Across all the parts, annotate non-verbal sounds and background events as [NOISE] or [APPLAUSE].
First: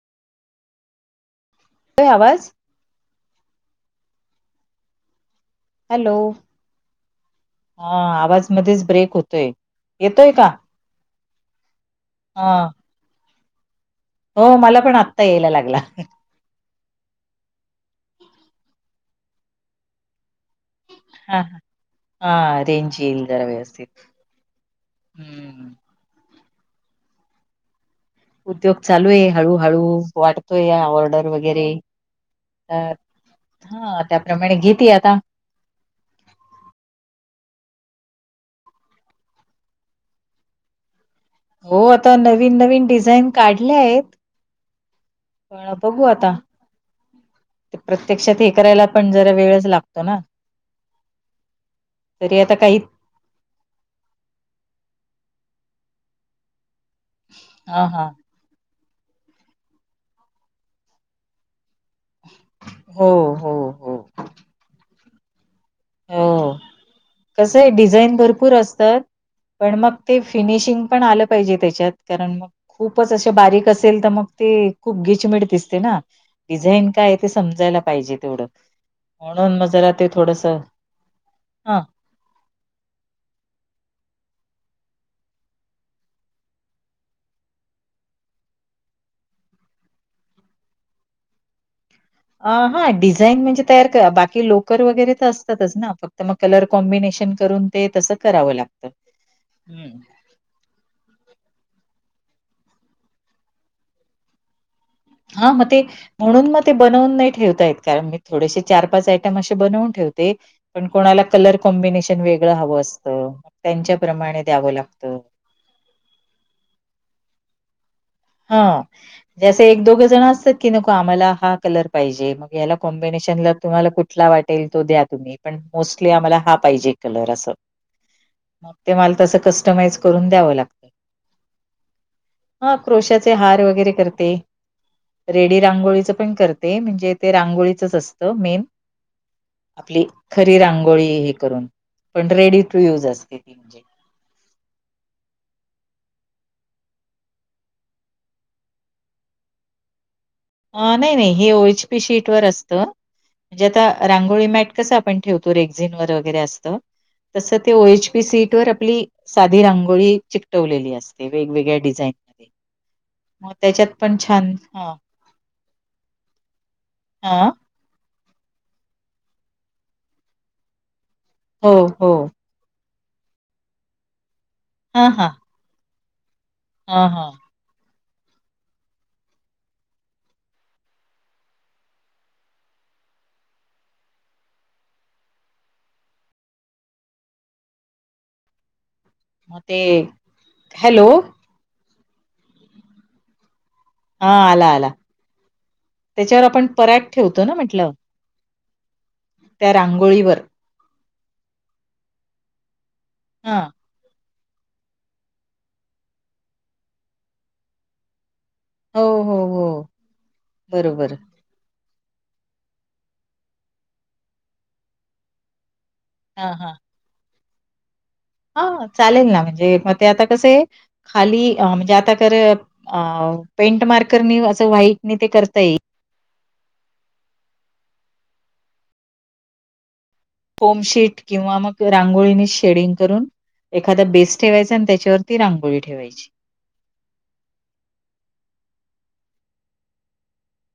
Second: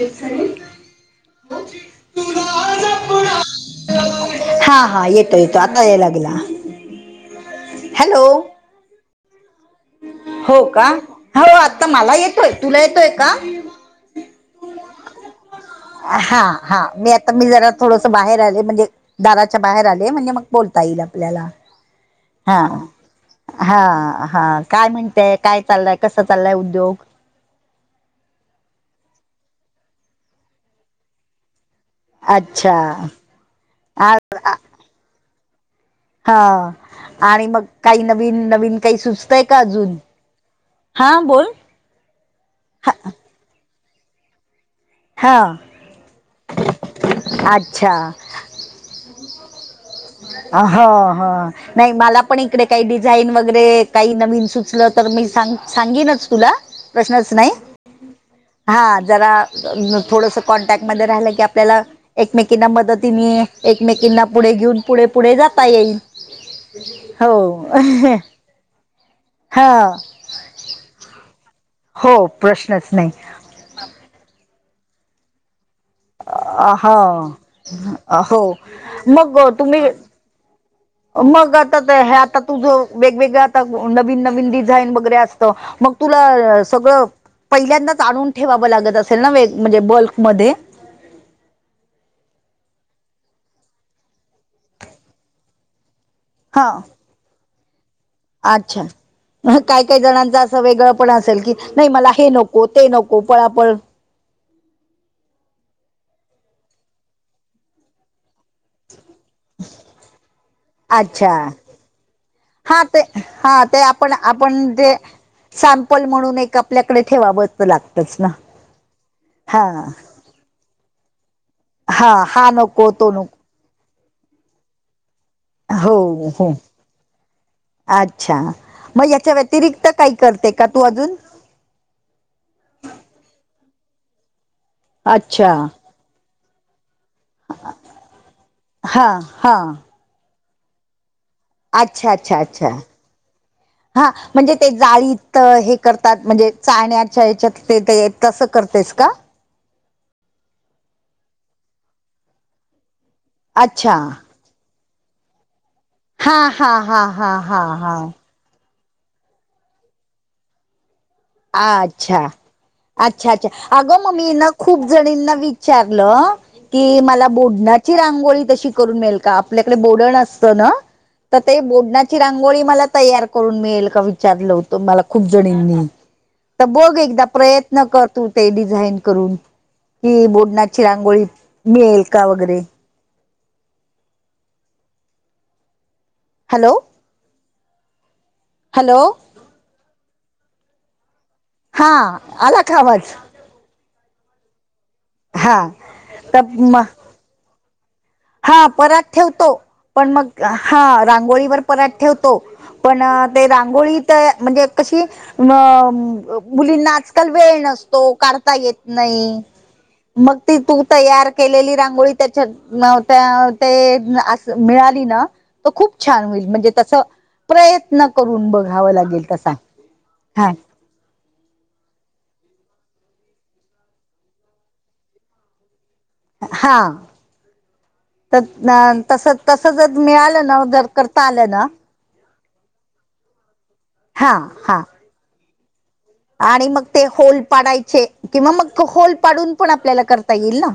े सल [INAUDIBLE] येेतोय आवाज हा हा येतो येतो आता यायला हॅलो लागला हा हॅलो आवाज मध्येच ब्रेक होतोय हो का हो आता मला येतोय हा तुला येतोय का हो मला पण आत्ता यायला लागला हा हा मी आता मी जरा थोडस बाहेर आले म्हणजे दाराच्या बाहेर आले म्हणजे मग बोलता येईल हा आपल्याला हा रेंज येईल जरा हा व्यवस्थित हा काय म्हणताय काय हम्म चाललंय कसा चाललंय उद्योग उद्योग चालू आहे हळूहळू वाटतो या ऑर्डर वगैरे अच्छा अ हा आ- त्याप्रमाणे घेत आता हा आणि मग काही नवीन नवीन काही सुचतय का अजून हां बोल हो आता नवीन नवीन डिझाईन काढल्या आहेत हा प बघू आता ते अच्छा प्रत्यक्षात हे करायला पण जरा वेळच लागत हो ह नाही मला पण तरी आता इकडे काही दि डिझाईन वगैरे काही नवीन सुचलं तर मी सांग सांगेनच तुला प्रश्नच नाही ह हा हा जरा थोडस कॉन्टॅक्टमध्येध्ये राहिलं की आपल्याला एकमेकीना हो मदतीने हो हो एकमेकींना पुढे घेऊन पुढे पुढे जाता येईल हो हो कसं आहे डिझाईन भरपूर असतात हा पण मग ते फिनिशिंग पण आलं पाहिजे त्याच्यात हो कारण मग प्रश्नच नाही खूपच असे बारीक असेल तर मग ते खूप गिचमीिट दिसते ना डिझाईन काय ते हो समजायला पाहिजे हो तेवढं म्हणून मग जरा ते थोडस मग आता हा. ह आता तुझं वेगवेगळ आता नवीन नवीन डिझाईन वगैरे अस मग तुला सगळं पहिल्यांदाच आणून ठेवावं लागत असेल ना वेग म्हणजे बल्कमध्येध्ये हा डिझाईन म्हणजे तयार करा बाकी लोकर वगैरे तर असतातच ना तर मग कलर हां कॉम्बिनेशन करून ते तसंच अच्छा म काय काही जणांचा वेगळं पण असेल की नाही मला हे नको ते नको पळापळ हा मग ते म्हणून मग ते बनवून नाही ठेवतायत कारण मी थोडेसे चार पाच आयटम असे बनवून ठेवते पण कोणाला अच्छा कलर कॉम्बिनेशन वेगळं हवं हां ते असतं हां ते आपण त्यांच्याप्रमाणे आपण द्यावं ते लागतं सॅम्पल म्हणून एक आपल्याकडे ठेवावं तर लागतच ना हा ज असं एक हां दोघं जण असतात की नको आम्हाला हा कलर हां पाहिजे हा मग याला नको तो नको कॉम्बिनेशनला तुम्हाला कुठला वाटेल तो द्या तुम्ही पण मोस्टली हो आम्हाला हो हा पाहिजे कलर असं अच्छा मग ते माल याच्या तस व्यतिरिक्त कस्टमाइज काही करून करते द्यावं का तू लागतं अजून हा क्रोशाचे हार वगैरे करते अच्छा रेडी रांगोळीच पण करते ते म्हणजे ते रांगोळीचच असत मेन हा हा आपली खरी रांगोळी हे अच्छा प अच्छा रेडी अच्छा ट य हा म्हणजे ते जाळीत हे करतात म्हणजे चाण्याच्या या्याच्यात ते तसं करतेस का नाही नाही हे ओळच पी शीट वर असतं म्हणजे आता अच्छा रांगोळी मॅट कसं आपण ठेवतो रेक्झन वर हा वगैरे असत हा हा हा तस हा ते हा ओएच पी सीट वर आपली साधी रांगोळी चिकटवलेली असते वेगवेगळ्या डिझाईन अच्छा मध्ये. अच्छा अच्छा मग त्याच्यात अगं पण मगी ना छान खूप हा जणींना विच विचारलं की मला ब हा रांो कर का आपल्याक बड असत हो ब हो रांंगोळी मला तयार करून मिळेल का विचारलं होतं मला हा खूप हा जणींनी तर बघ हा एकदा हा. प्रयत्न करतू ते डिझाईन करून कि बोडनाची रांगोळी मिळेल का वगैरे हॅलो. हॅलो. ते हॅलो हा आला खावाच हा आला आला हा तर त्याच्यावर आपण म पराग ठेवतो ना म्हटलं हा पराठ ठेवतो पण रांगोळीवर मग हा रांगोळीवर पराठ ठेवतो पण ते हा रांगोळी म्हणजे कशी? अ मुलींना आजकाल वेळ नसतो. काढता येत हो हो नाही. हो मग ती तू बरोबर तयार केलेली रांगोळी त्याच्यात न ते अ ते मिळाली ना खूप छान होईल हा म्हणजे हा त प्रय त्न करून हा बघावं लागेल चालेल का ना काय? म्हणजे मग ते आता कसं आहे? खाली म्हणजे आता कर पेंट मार्करनी असं व्हाईट नि ते करता येईल. हा तस तस जर मिळालं. तस नवं जर फोमशीट करता आलं किंवा ना. मग रांगोळीने शेडिंग करून एखादा हा बेस ठेवायचा हा आणि त्याच्यावरती रांगोळी ठेवायची. आणि मग ते होल पाडायचे. किंवा मग होल पाडून पण आपल्याला करता येईल ना.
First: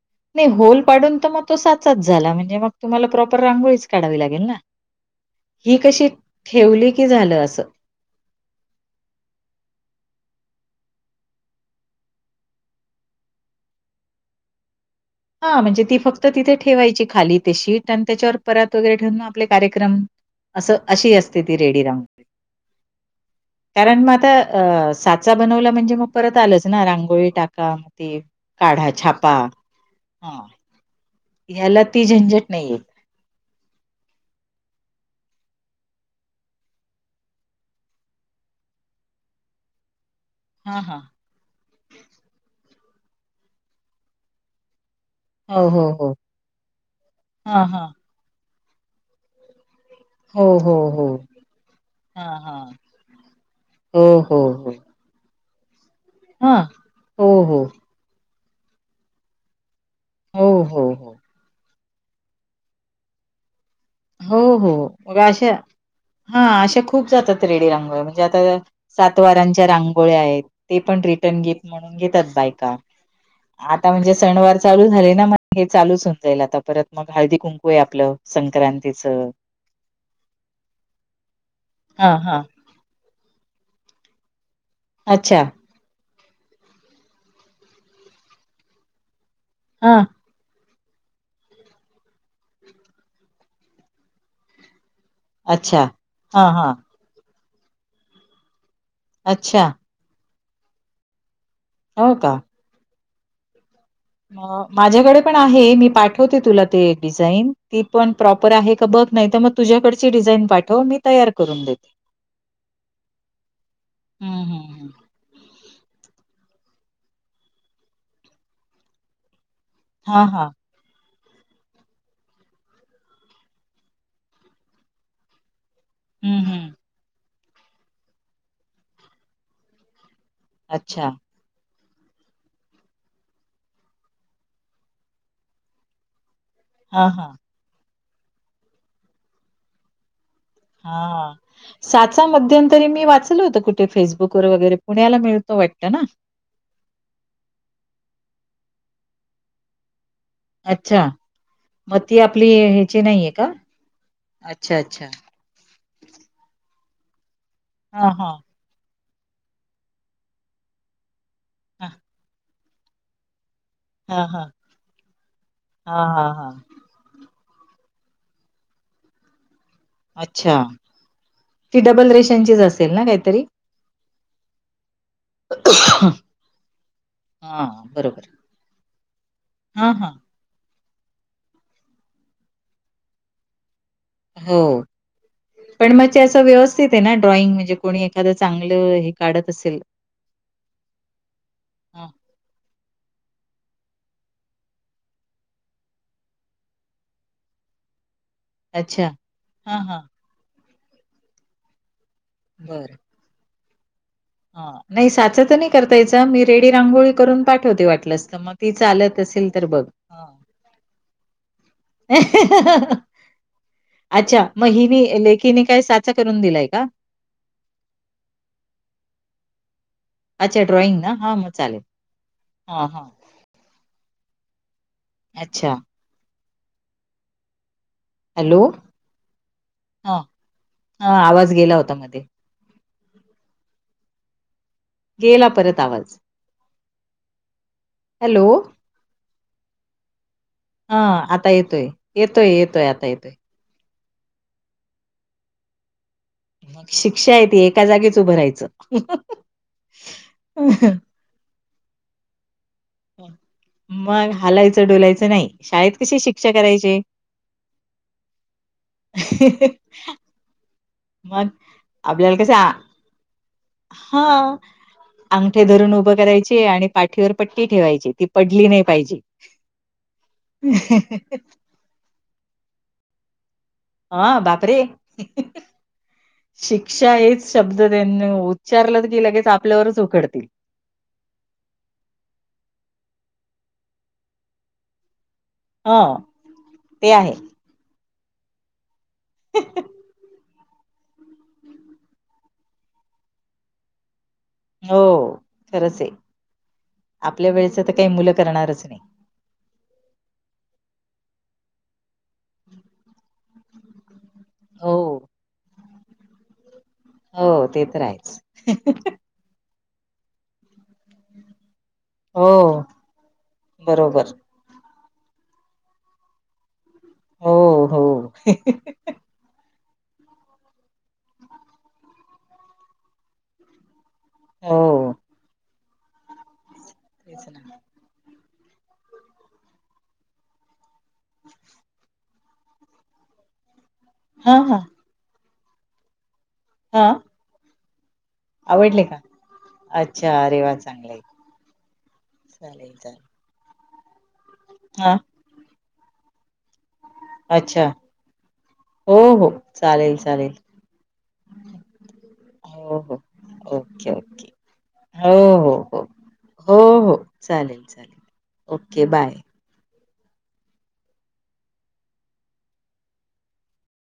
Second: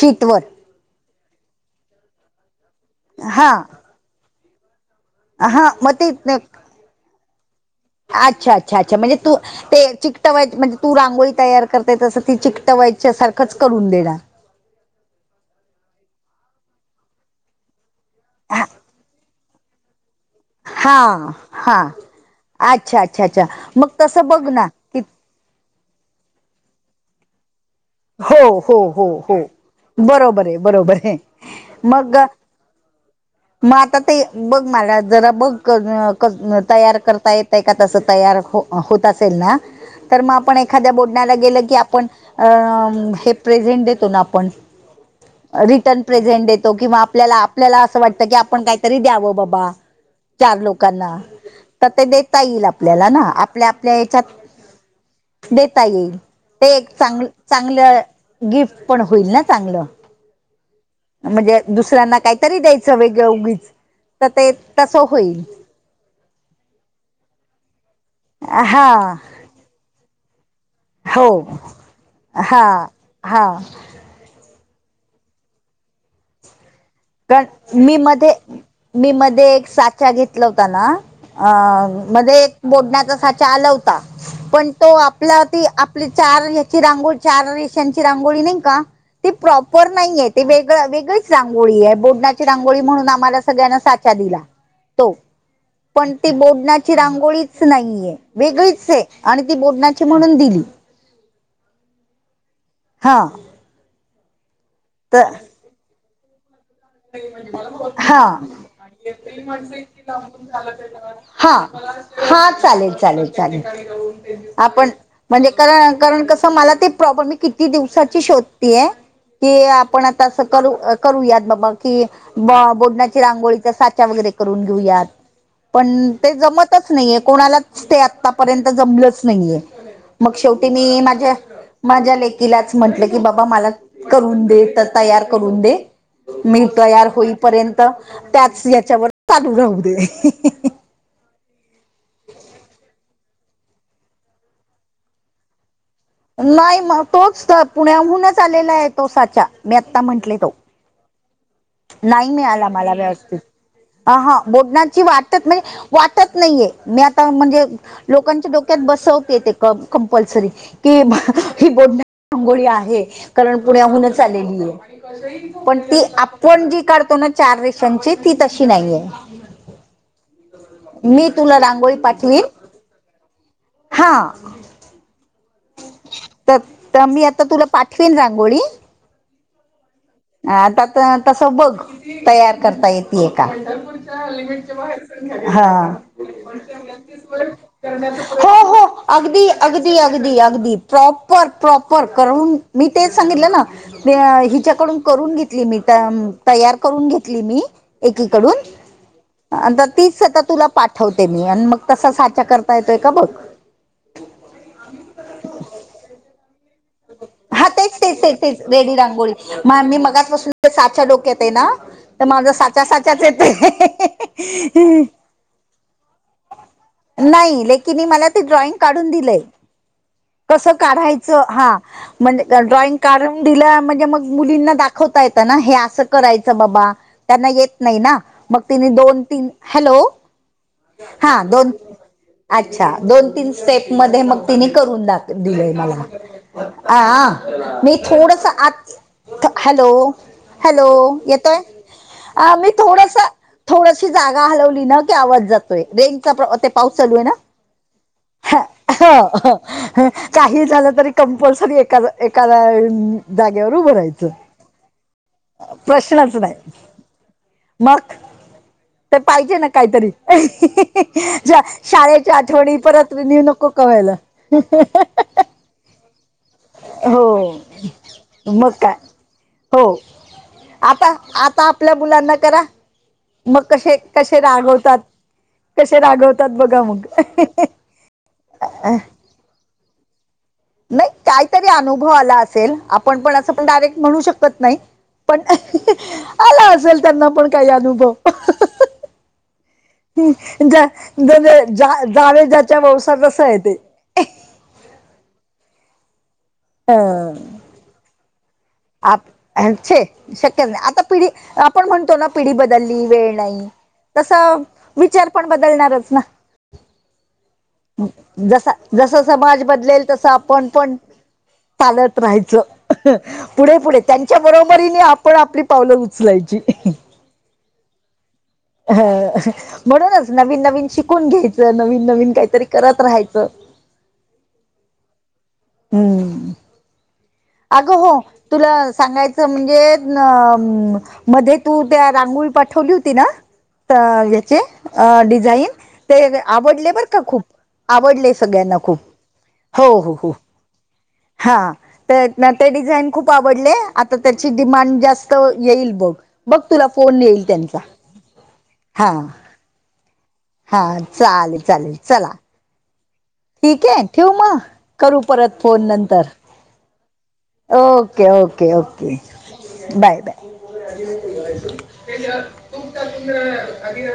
शीटवर नाही होल पाडून तर मग तो साचाच झाला म्हणजे मग तुम्हाला प्रॉपर हा रांगोळीच काढावी लागेल ना. हा ही मग कशी? ते ठेवली की झालं असं. अच्छा! अच्छा! अच्छा! म्हणजे तू ते चिकटवायच म्हणजे तू रांगोळी तयार करते तसं ती चिकटवायच्या सारखंच करून देणार. हा म्हणजे ती फक्त तिथे ठेवायची खाली ते तशी आणि त्याच्यावर हा परात वगैरे ठेवून आपले कार्यक्रम असं हा अशी असते, ती रेडी हा रांगोळी, अच्छा अच्छा अच्छा कारण मग तसं आता बघ ना अ की सात चा बनवला म्हणजे, मग परत आलंच ना रांगोळी टाका. ते हो हो काढा हो छापा हो, हा बरोबर आहे बरोबर आहे. ह्याला ती मग झंझट नाहीये. मग आता ते बघ मला जरा, बघ करण करणं तयार करता येते. ते का तसं तयार हो होत असेल, ना तर मग पण हा हा एखाद्या [UNINTELLIGIBLE] गेलो, की आपण प्रेझेंट देतो ना आपण. हो हो रिटर्न हो. प्रेझेंट देतो, किंवा आपल्याला हा आपल्याला हा असं वाटतं की, आपण काहीतरी द्यावं बाबा. हो चार हो हो. लोकांना तर ते हा देता हा येईल, आपल्याला ना आपल्या आपल्या हो याच्यात हो हो देता येईल, हा ते एक चांग हो हो चांगलं गिफ्ट पण होईल ना चांगलं. हो हो हो म्हणजे दुसऱ्यांना काहीतरी, द्यायचं वेगळं उगीच तर हो ते हो तसं मग होईल. अशा हा असे खूप जातात, रेडी रांगोळ्या म्हणजे आता हा सात वारांच्या रांगोळ्या आहेत. ते पण हो रिटर्न गिफ्ट म्हणून घेतात, हा बायका हा आता म्हणजे सणवार चालू झाले, ना मग हे चालूच होऊन जाईल, आता परत मग हळदी कुंकू कारण आहे मी आपलं मध्ये संक्रांती. मी मध्ये एक साचा घेतला होता ना, अ हा हा मध्ये एक बोडण्याचा साचा आला होता, पण तो आपल्या अच्छा अधी आप आपली चार ह्याची रांगोळी चार रेष्यांची रांगोळी नाही का? ते प्रॉपर हा नाही येत. ते वेगळ वेगळीच रांगोळी आहे, बोडण्याची रांगोळी म्हणून आम्हाला सगळ्यांना साचा दिला. तो अच्छा पण ते हा हा बोडण्याची ती रांगोळीच नाहीेये, वेगळीचं ये आणि ती अच्छा बोडण्याची म्हणून दिली. हो, का? हा. माझ्याकडे तर पण आहे, मी पाठवते तुला ते डिझाईन ती पण हा प्रॉपर आहे का? बघ नाही तर मग तुझ्याकडची डिझाईन पाठव मी तयार हा करून देते. हा, चालेल चालेल चालेल, हं, हं, आपण हं. म्हणजे कारण-कारण कसं मला ते प्रॉपर मी किती दिवसाची शोधतेय की पण आता हां, असं हां. करू- करूयात बाबा कि बो- बोडण्याची रांगोळीचा साच्या वगैरे करून घेऊयात. पण ते हं, हं. जमतचं नाहीये, कोणालाच ते आतापर्यंत जमलचं नाहीये. मग शेवटी मी अच्छा. माझ्या माझ्या लेकीलाच म्हंटलं, की बाबा मला करून दे त- तयार करून दे. मी तयार हां, होई हां. पर्यंत, त्याच याच्यावर चालू राहू दे. हा, साचा मध्यंतरी मी वाच होत कुठे फेसबुक वगैरे, पुण्याला मिळतो वाटतं ना? नाही मग तोच त पुण्याहूनचं आलेला आहे, तो साचा मी आता म्हंटले तो. अच्छा! मग ती नाही आपली मिळाला, मला ह्याची नाहीये व्यवस्थित का? हा अच्छा, बोटनाची अच्छा. वाट वाटत नाहीये, मी आता म्हणजे हां, हां. लोकांचे ड डोक्यात बसवते ते कंपलसरी कि हां, बोडण्याची रांगोळी आहे. कारण, पुण्याहूनचं हां, हां. आलेली पण ती हां, हां, आप हां. जी काढतो, ना चार रेशांची ती तशी नाहीये. अच्छा! मी तुला ती रांगोळी डबल पाठवीन रेषांचीचं असेल ना, काहीतरी हा. तर -तर मी आता तुला हां, पाठवेन रांगोळी हा हा. ह ता तसं बघ तयार करता येतीये का? हो, हा पण मग असं व्यवस्थित आहे, ना ड्रॉइंग म्हणजे कोणी एखादं हो चांगलं हो हे अगदी काढत असेल. अगदी अगदी अगदी प्रॉपर प्रॉपर हां, करून मी तेच सांगितलं ना, हिच्याकडून करून घेतली मी तयार करून घेतली मी अच्छा. एकीकडून हां, हां. तीच आता तुला पाठवते मी आणि मग तसा चर्चा करताय येतय का बघ. हा. नाही साचा तर नाही. यचा [UNINTELLIGIBLE] मी रेडी रांगोळी करून हा पाठवते तेच तेच वाटलं तर तेच मग तेच ती चालत असेल तर बघ. सा लोक येते ना. तर माझ साच्या साच्याच येते अच्छा मग हिने लेकीने काय साचा करून दिलाय का? नाही लेकीन मला ते ड्रॉइंग काढून दिलंय अच्छा कस ड्रॉइंग ना? हां, काढायचं मग हा चालेल. म्हणजे हां, ड्रॉइंग हां. काढून दिलं म्हणजे मग मुलींना दाखवता येतं ना हे अच्छा. असं करायचं बाबा त्यांना येत नाही ना मग हॅलो? तिने दोन तीन हॅलो हां, हां. हा आवाज दोन गेला होता मध्ये. [UNINTELLIGIBLE] अच्छा दोन तीन स्टेप मध्ये मग तिने करून दा गेला दिलंय परत मला आवाज. [UNINTELLIGIBLE] अ म [UNINTELLIGIBLE] थोडस हॅलो? आत [UNINTELLIGIBLE] हॅलो हॅलो हां, आता येतोय येतोय, आ मी येतोय आता थोडस येतोय. थोडशी जागा हलवली ना की आवज जात े [UNINTELLIGIBLE] मग पाऊस चालू आहे ना शिक्षा ती एका जागीच उभं हो राहायचं. हो काही झाल तरी कंपलसरी एका एकादा [UNINTELLIGIBLE] मग जाग्यावर उभं राहायचं हालायचं डोलायचं नाही शाळेत कशी प्रश्नच शिक्षा नाही [UNINTELLIGIBLE] करायचे म [UNINTELLIGIBLE] [UNINTELLIGIBLE] तर पाहिजे ना काहीतरी मग शाळेच्या आपल्याला कसं आठवणी आ- परत [UNINTELLIGIBLE] न्यू नको कर हा अंगठे धरून उभं करायची आणि [UNINTELLIGIBLE] पाठीवर हो पट्टी ठेवायची ती पडली मग नाही काय पाहिजे हो आता आता आपल्या मुलांना करा मग कशे [UNINTELLIGIBLE] हा कसे बापरे रागवतात कसे रागवतात बघा मग [UNINTELLIGIBLE] त्यां [UNINTELLIGIBLE] उच्चारलं की लगेच आपल्यावरच उकडतील [UNINTELLIGIBLE] [UNINTELLIGIBLE] नाही काहीतरी अनुभव आला असेल आपण पण असं पण डायरेक्ट म्हणू शकत नाही [UNINTELLIGIBLE] पण ह आला असेल ते त्यांना आहे पण काही अनुभव [UNINTELLIGIBLE] ह [UNINTELLIGIBLE] [UNINTELLIGIBLE] म्हजे जावेजाच्या व्यवसा कस आहे ते [UNINTELLIGIBLE] [UNINTELLIGIBLE] हो खरंच आहे. अ आपल्या वेळेच तर काही मुलं करणारच आहे. शक्यच नाही आता पिढी आपण म्हणतो ना पिढी बदलली वेळ नाही [UNINTELLIGIBLE] तस हो विचार पण बदलणारच ना हो ते तर आहेच जसा जस समाज बदलेल तस आपण पण चालत हो राहायच पुढे पुढे बरोबर त्यांच्या बरोबरी नाही आपण आपली पावलं उचलायची [UNINTELLIGIBLE] हो हो [UNINTELLIGIBLE] म्हणूनच नवीननवीन शिकून घ्यायचं. नवीन नवीन काहीतरी करत राहायचं. [UNINTELLIGIBLE] हो [UNINTELLIGIBLE] हम्म तेच ना अगं हो तुला सांगायचं. म्हणजे. अ मध्ये तू रांगोळी पाठवली होती. ना हा याचे हा डिझाईन ते आवडले हा बर का खूप आवडले. [UNINTELLIGIBLE] सगळ्यां. न खू आवडले का? हो. हो. हो अच्छा अरे वा चांगलंय हा [UNINTELLIGIBLE] ते चालेल डिझाईन चालेल खूप आवडले. आता त्याची डिमांड हा जास्त येईल. बघ [UNINTELLIGIBLE] बघ तुला फोन येईल. त्यांचा अच्छा हा [UNINTELLIGIBLE] चाल चालेल. [UNINTELLIGIBLE] हा चालेल चालेल चला [UNINTELLIGIBLE] हो हो. [UNINTELLIGIBLE] ठीक आहे. ओके ठेव ओके मग करू. हो परत हो फोन हो नंतर हो हो [UNINTELLIGIBLE] चालेल ओके. ओके. चालेल ओके बाय [UNINTELLIGIBLE] बाय. बाय [UNINTELLIGIBLE]